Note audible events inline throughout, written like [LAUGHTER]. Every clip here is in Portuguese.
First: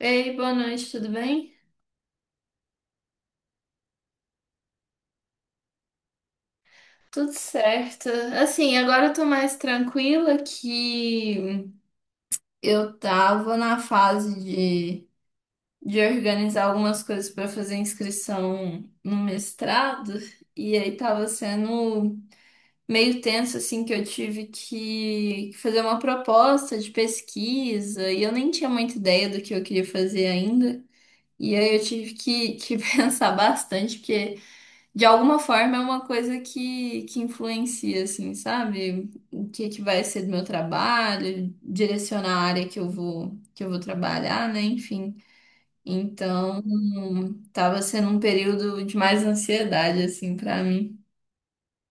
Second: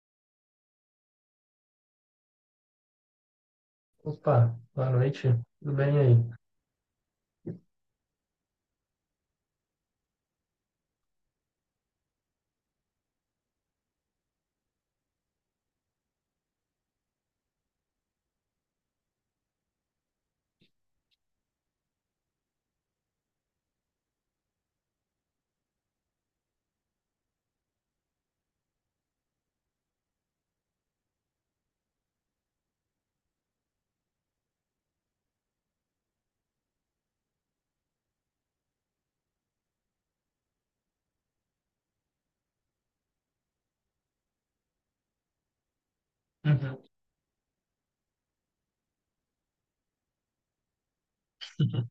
Ei, boa noite, tudo bem? Opa, boa noite. Tudo bem aí? Tudo certo. Assim, agora eu tô mais tranquila que eu tava na fase de organizar algumas coisas pra fazer inscrição no mestrado, e aí tava sendo meio tenso, assim, que eu tive que fazer uma proposta de pesquisa, e eu nem tinha muita ideia do que eu queria fazer ainda. E aí eu tive que [LAUGHS] pensar bastante, porque. De alguma forma é uma coisa que influencia, assim, sabe? O que que vai ser do meu trabalho, direcionar a área que eu vou trabalhar, né? Enfim. Então, Uhum. tava sendo um período de mais ansiedade, assim, pra mim. [LAUGHS]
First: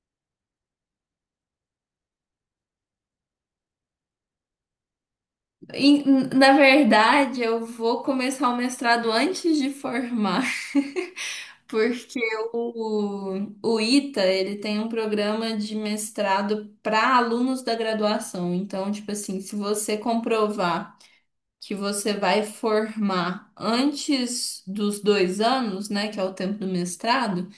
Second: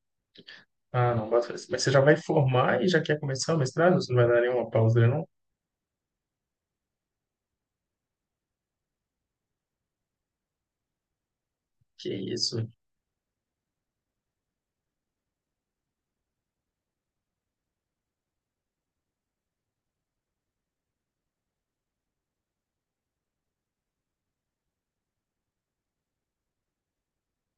Ah, não, bota fé. Mas você já vai formar e já quer começar o mestrado? Você não vai dar nenhuma pausa, né, não? E, na verdade, eu vou começar o mestrado antes de formar. [LAUGHS] Que Porque isso? o ITA, ele tem um programa de mestrado para alunos da graduação. Então, tipo assim, se você comprovar que você vai formar antes dos 2 anos, né, que é o tempo do mestrado,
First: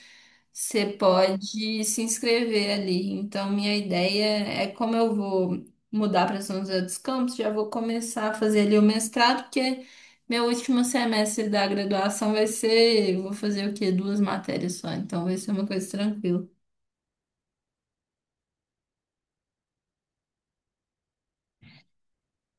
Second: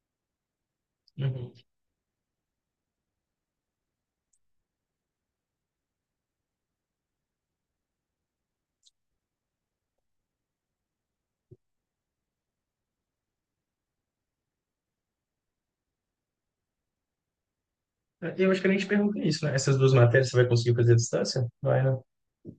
você Uhum. pode se inscrever ali. Então, minha ideia é como eu vou mudar para São José dos Campos, já vou começar a fazer ali o mestrado, porque meu último semestre da graduação vai ser, eu vou fazer o quê? Duas matérias só, então vai ser uma coisa tranquila. Eu acho que eu nem te perguntei isso, né? Essas duas matérias você vai conseguir fazer à distância? Vai, né?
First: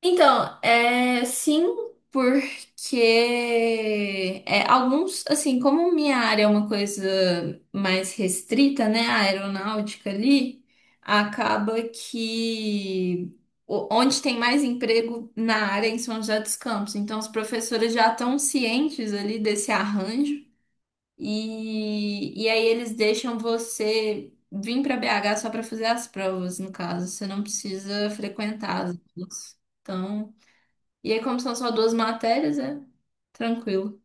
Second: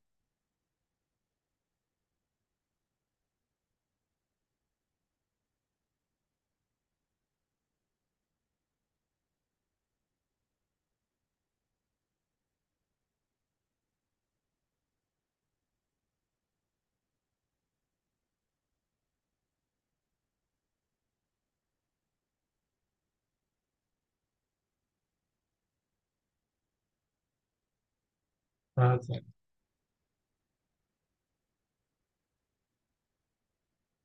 Então, é, sim, porque é, alguns, assim, como minha área é uma coisa mais restrita, né, a aeronáutica ali, acaba que onde tem mais emprego na área é em São José dos Campos, então os professores já estão cientes ali desse arranjo e aí eles deixam você vir para BH só para fazer as provas, no caso, você não precisa frequentar as Ah, tá. aulas. Então, e aí, como são só duas matérias, é tranquilo.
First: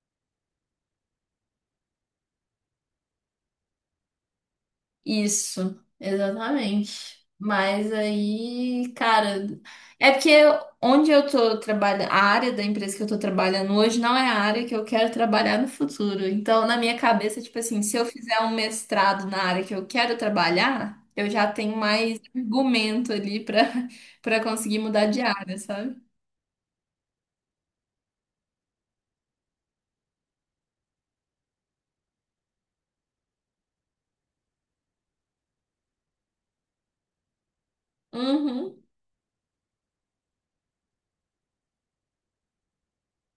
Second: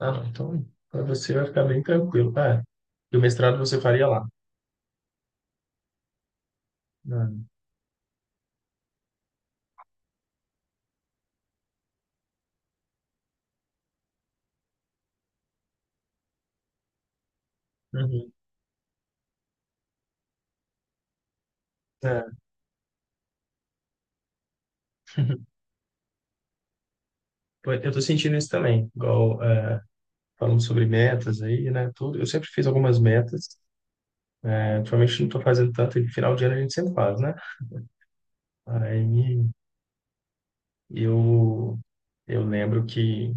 Ah, não. Então, para você vai ficar bem tranquilo. Ah, e o mestrado você faria lá. Isso, exatamente. Ah, Mas aí, cara, é porque onde eu tô trabalhando, a área da empresa que eu tô trabalhando hoje não é a área que eu quero trabalhar no futuro. Então, na minha cabeça, tipo assim, se eu uhum. fizer um mestrado na área que eu quero trabalhar, eu já tenho mais É. argumento ali pra [LAUGHS] para conseguir mudar de área, [LAUGHS] sabe? Pô, eu tô sentindo isso também, igual é, falando sobre metas aí, né? Tudo. Eu sempre fiz algumas metas, né? Ultimamente não tô fazendo tanto, e final de ano a gente sempre faz, né? Uhum, Aí eu, eu lembro que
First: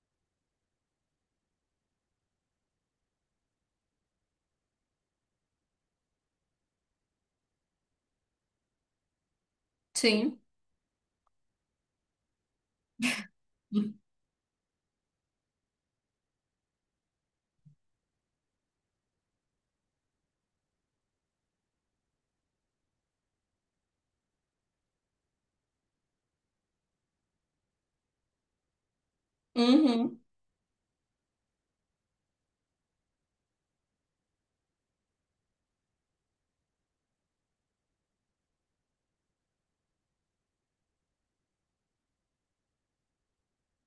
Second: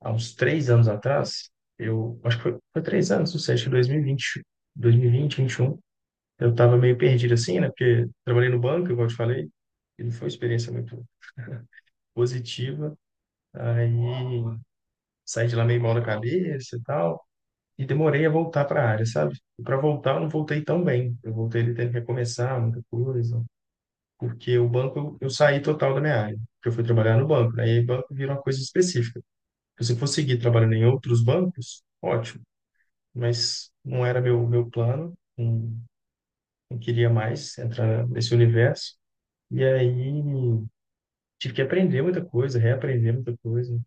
há uns 3 anos atrás, eu acho que foi, foi 3 anos, não sei, acho que 2020, 2020, 2021, eu estava meio perdido assim, né? Porque trabalhei no banco, igual eu te falei, e não foi uma sim. experiência muito positiva. Aí saí de lá meio mal da cabeça e tal, e demorei a voltar para a área, sabe? E para voltar, eu não voltei tão bem. Eu voltei ali tendo que recomeçar muita coisa. Porque o banco eu saí total da minha área, porque eu fui trabalhar no banco, né? E aí banco vira uma coisa específica. Então, se eu for Uhum, seguir trabalhando em outros bancos, ótimo, mas não era meu plano, não, não queria mais entrar nesse universo. E aí tive que aprender muita coisa, reaprender muita coisa.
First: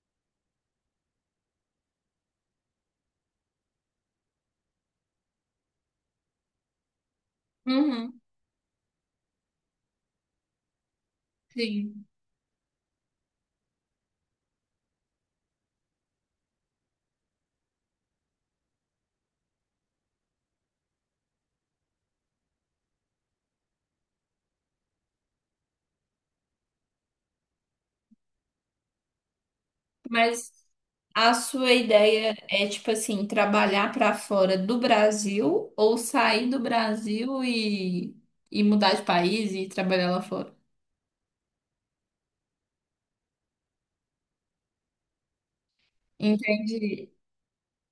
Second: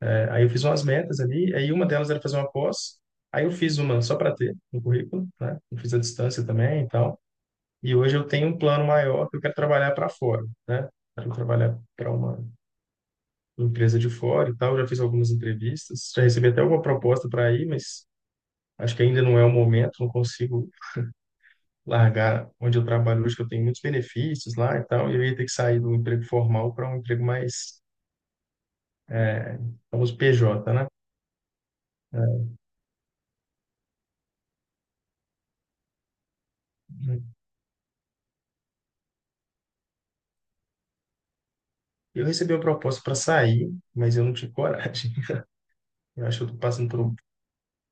É, aí eu fiz umas metas ali, aí uma delas era fazer uma pós, aí eu fiz uma só para ter no currículo, né? Eu fiz a distância também e tal. E hoje uhum, eu tenho um plano maior que eu quero trabalhar para fora, né? Quero trabalhar sim. para uma empresa de fora e tal, já fiz algumas entrevistas, já recebi até alguma proposta para ir, mas acho que ainda não é o momento, não consigo largar onde eu trabalho hoje, que eu tenho muitos benefícios lá e tal, e eu ia ter que sair do emprego formal para um emprego mais, famoso Mas PJ, né? a sua ideia É. é, tipo assim, trabalhar para fora do Brasil ou sair do Brasil e mudar de país e trabalhar lá fora? Eu recebi uma proposta para sair, mas eu não tive coragem. [LAUGHS] Eu acho que eu tô passando por Entendi. um.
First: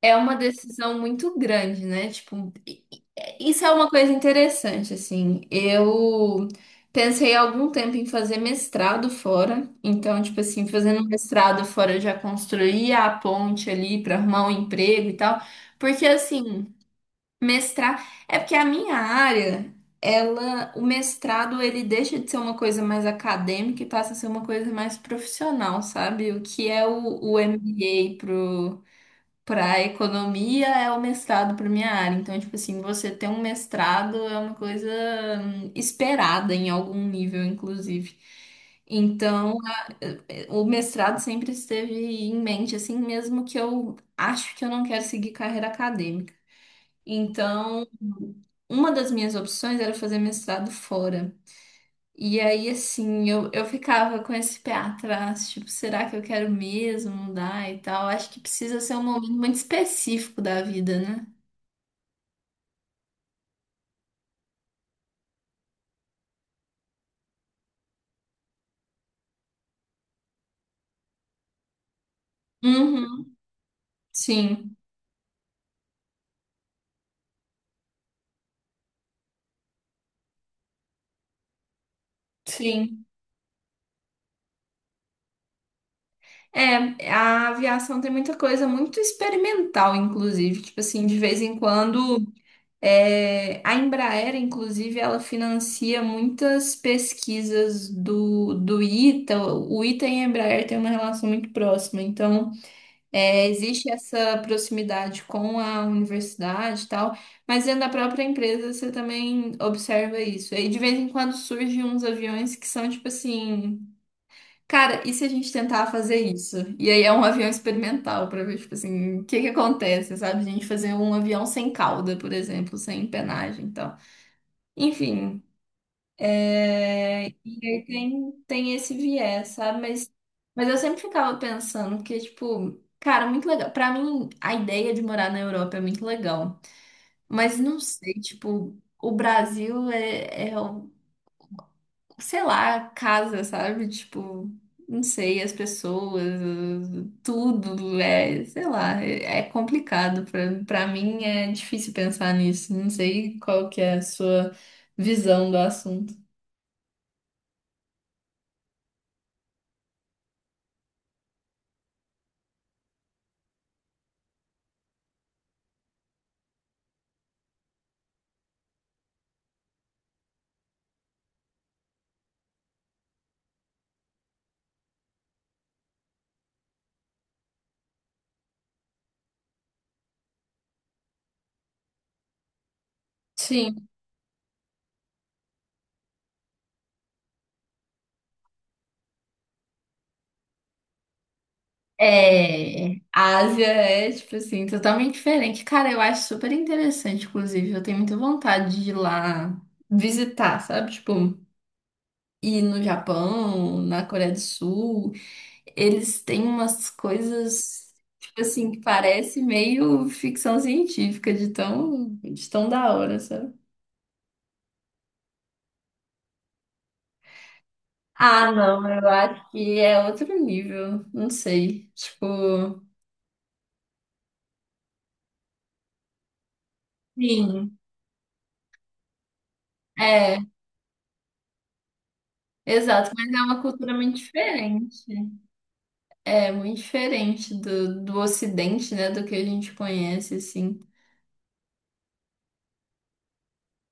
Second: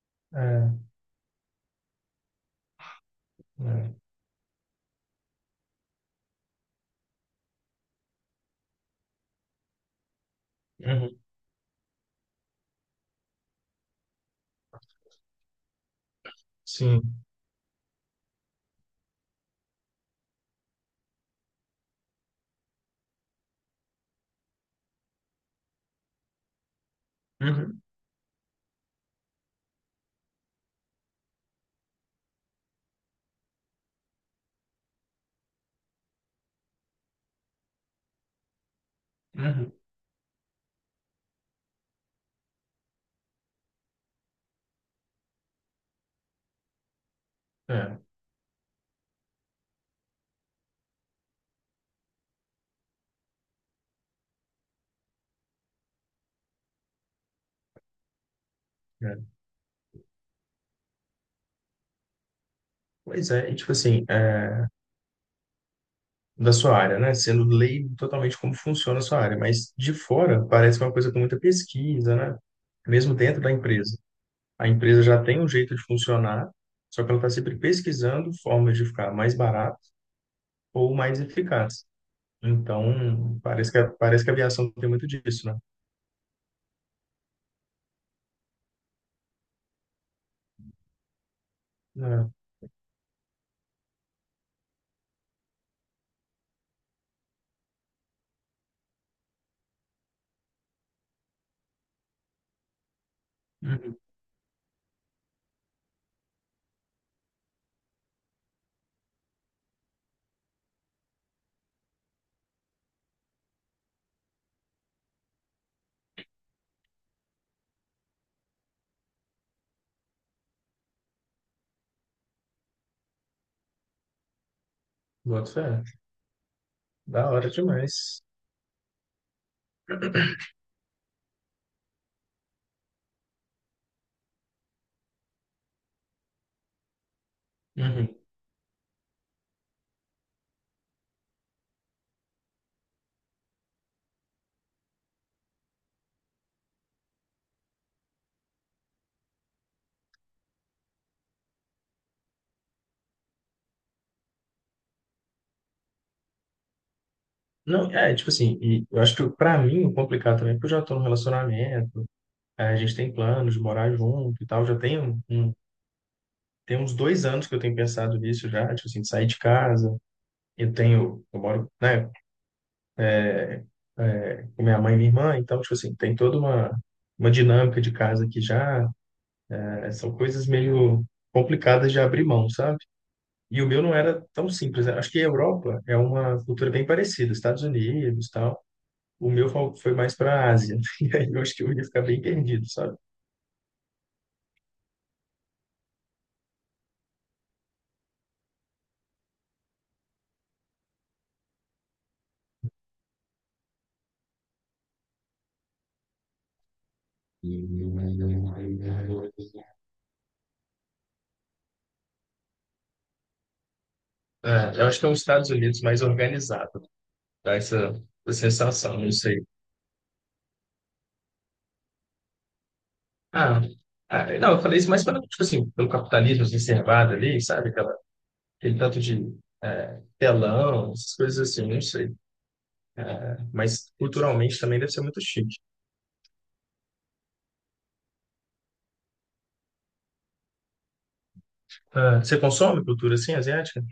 É uma É, decisão muito grande, né? Tipo, isso é uma é. coisa interessante, assim. Eu pensei há algum tempo em fazer mestrado fora. Então, tipo assim, fazendo Uhum, mestrado fora, eu já construía a ponte ali para arrumar um emprego e tal. Porque, assim. sim. Mestrar é porque a minha área, ela, o mestrado ele deixa de ser uma coisa mais acadêmica e passa a ser uma coisa mais profissional, sabe? O que é o Uhum, MBA pro para economia é o mestrado para minha área. Então, tipo assim, você ter um mestrado é uma coisa esperada em algum nível, inclusive. Então, uhum, o mestrado sempre esteve em mente, assim, mesmo que eu acho que eu não quero seguir carreira acadêmica. Então, é, uma das minhas opções era fazer mestrado fora. E aí, assim, eu ficava com esse pé atrás, tipo, será que eu quero mesmo mudar e tal? Acho que precisa ser um momento é. muito específico da vida, né? Pois é, e tipo assim, é, da sua área, né? Sendo leigo totalmente como funciona a sua área, mas de fora parece uma coisa com muita pesquisa, né? Mesmo Uhum, dentro da empresa. A sim, empresa já tem um jeito de funcionar, só que ela está sempre pesquisando formas de ficar mais barato ou mais eficaz. sim. Então, parece que a aviação tem muito disso, né? É, a aviação tem muita coisa muito experimental, inclusive. Tipo assim, de vez em quando. É. É, a Embraer, inclusive, ela financia muitas pesquisas do ITA. O ITA e a Embraer têm uma relação muito próxima, então é, existe Uhum. essa proximidade com a universidade e tal, mas dentro da própria empresa você também observa isso. E de vez em quando surgem uns aviões que são tipo assim. Cara, e se a gente tentar fazer isso? E aí é um avião experimental pra ver, tipo assim, o que que acontece, sabe? A gente fazer um avião sem cauda, por exemplo, sem empenagem e tal. Enfim, Boto fé. Da hora e aí demais. tem esse viés, sabe? Mas eu sempre ficava pensando que, tipo, cara, muito legal. Pra mim, a ideia de morar na Europa é muito legal. Mas não sei, Uhum. tipo, o Brasil é um sei lá, casa, sabe? Tipo, não sei, as pessoas, tudo é, sei lá, é complicado. Pra mim é difícil pensar nisso. Não sei qual que é a sua visão do assunto. Não, é, tipo assim, e eu acho que pra mim o complicado também, é porque eu já tô num relacionamento, é, a gente tem planos de morar junto e tal, já tem um. Tem uns 2 anos que eu tenho pensado nisso já, tipo assim, de sair de casa. Eu tenho, eu moro, né, é, com minha mãe e minha irmã, então, tipo assim, tem toda uma dinâmica de casa aqui já. É, são coisas meio complicadas de abrir mão, sabe? E o meu Sim, não era tão simples. Né? Acho que a Europa é uma cultura bem parecida, Estados Unidos, tal. O meu foi mais para a Ásia. [LAUGHS] E aí eu acho que eu ia ficar bem perdido, sabe? é, a Ásia é, tipo assim, totalmente diferente. Cara, eu acho super interessante, inclusive. Eu tenho muita vontade de ir lá visitar, sabe? Tipo, ir no Japão, na Coreia do Sul. Eles têm umas coisas, tipo assim, que parece meio ficção científica, de tão da hora, sabe? É, eu acho que é os Estados Unidos mais organizado, dá essa Ah, não, sensação, eu não sei. acho que é outro nível, não sei. Tipo, Ah, ah, não, eu falei isso mais pelo, tipo assim, pelo capitalismo exacerbado ali, sabe? sim. Aquela, aquele tanto de É, telão, essas coisas assim, não sei. exato, mas é Eh, uma mas cultura muito culturalmente também deve diferente. ser muito chique. É, muito diferente do Ocidente, né, do que a gente conhece, assim. Ah, você consome cultura assim, asiática?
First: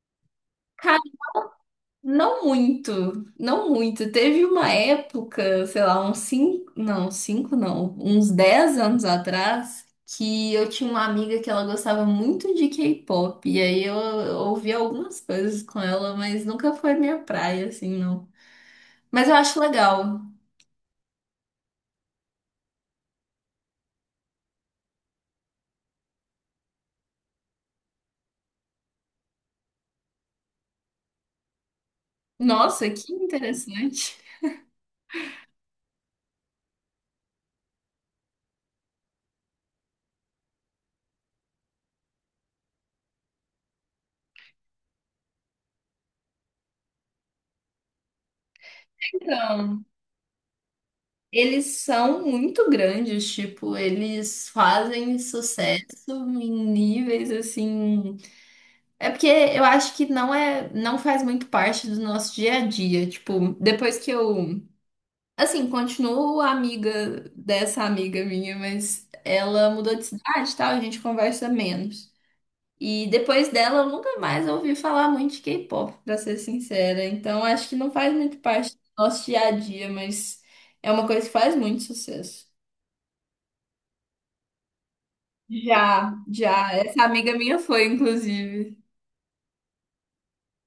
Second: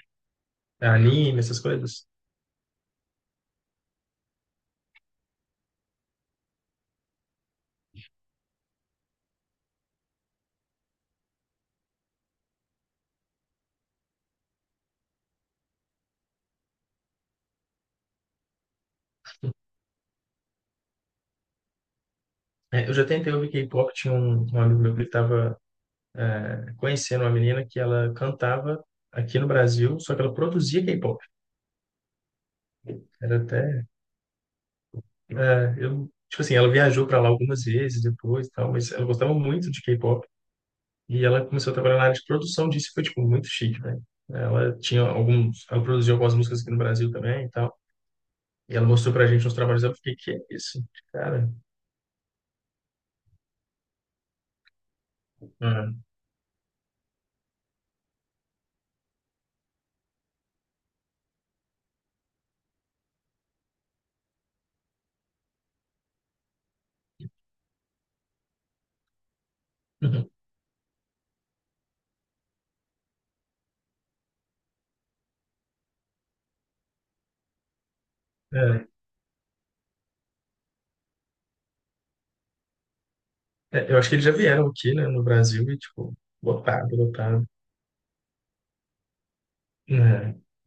É, anime, essas coisas? Não muito, não muito. Teve uma época, sei lá, uns cinco não, uns 10 anos atrás, que eu tinha uma amiga que ela gostava muito de K-pop, e aí eu ouvi algumas coisas com ela, mas nunca foi minha praia, assim, não. Mas eu acho legal. Eh, eu já tentei ouvir K-pop, tinha um amigo meu que ele tava conhecendo uma menina que ela cantava aqui no Brasil, só que ela produzia K-pop. Nossa, que Era até, interessante. Eu, tipo assim, ela viajou para lá algumas vezes depois e tal, mas ela gostava muito de K-pop. E ela começou a trabalhar na área de produção disso, e foi, tipo, muito chique, né? Ela tinha alguns... Ela produziu algumas músicas aqui no Brasil também e tal. E ela mostrou pra gente uns trabalhos. Então, Eu fiquei, que é isso? Cara, eles são muito grandes, tipo, eles fazem sucesso hum. em níveis assim. É porque eu acho que não é, não faz muito parte do nosso dia a dia. Tipo, depois que eu, assim, continuo amiga dessa amiga minha, mas ela mudou de Uhum. cidade e tal, a gente conversa menos. E depois dela, eu nunca mais ouvi falar muito de K-pop, pra ser sincera. Então, acho que não faz muito parte do nosso dia a dia, mas é uma coisa que faz muito sucesso. É, é, eu acho que eles já vieram aqui, né, no Brasil e, Já, tipo, já. lotado, Essa amiga lotado. minha foi, inclusive.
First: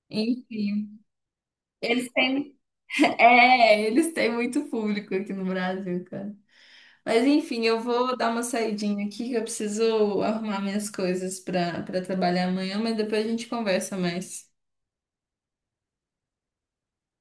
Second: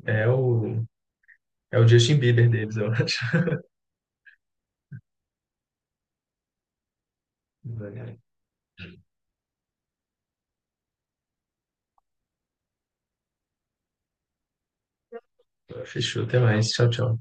É, é o... Enfim. É o Eles Justin Bieber têm deles, eu acho. eles têm muito público aqui no Brasil, cara. Mas enfim, eu vou dar [LAUGHS] uma saidinha aqui que eu preciso arrumar minhas coisas para trabalhar amanhã, mas depois a gente conversa mais. Fechou, até mais. Tchau, tchau.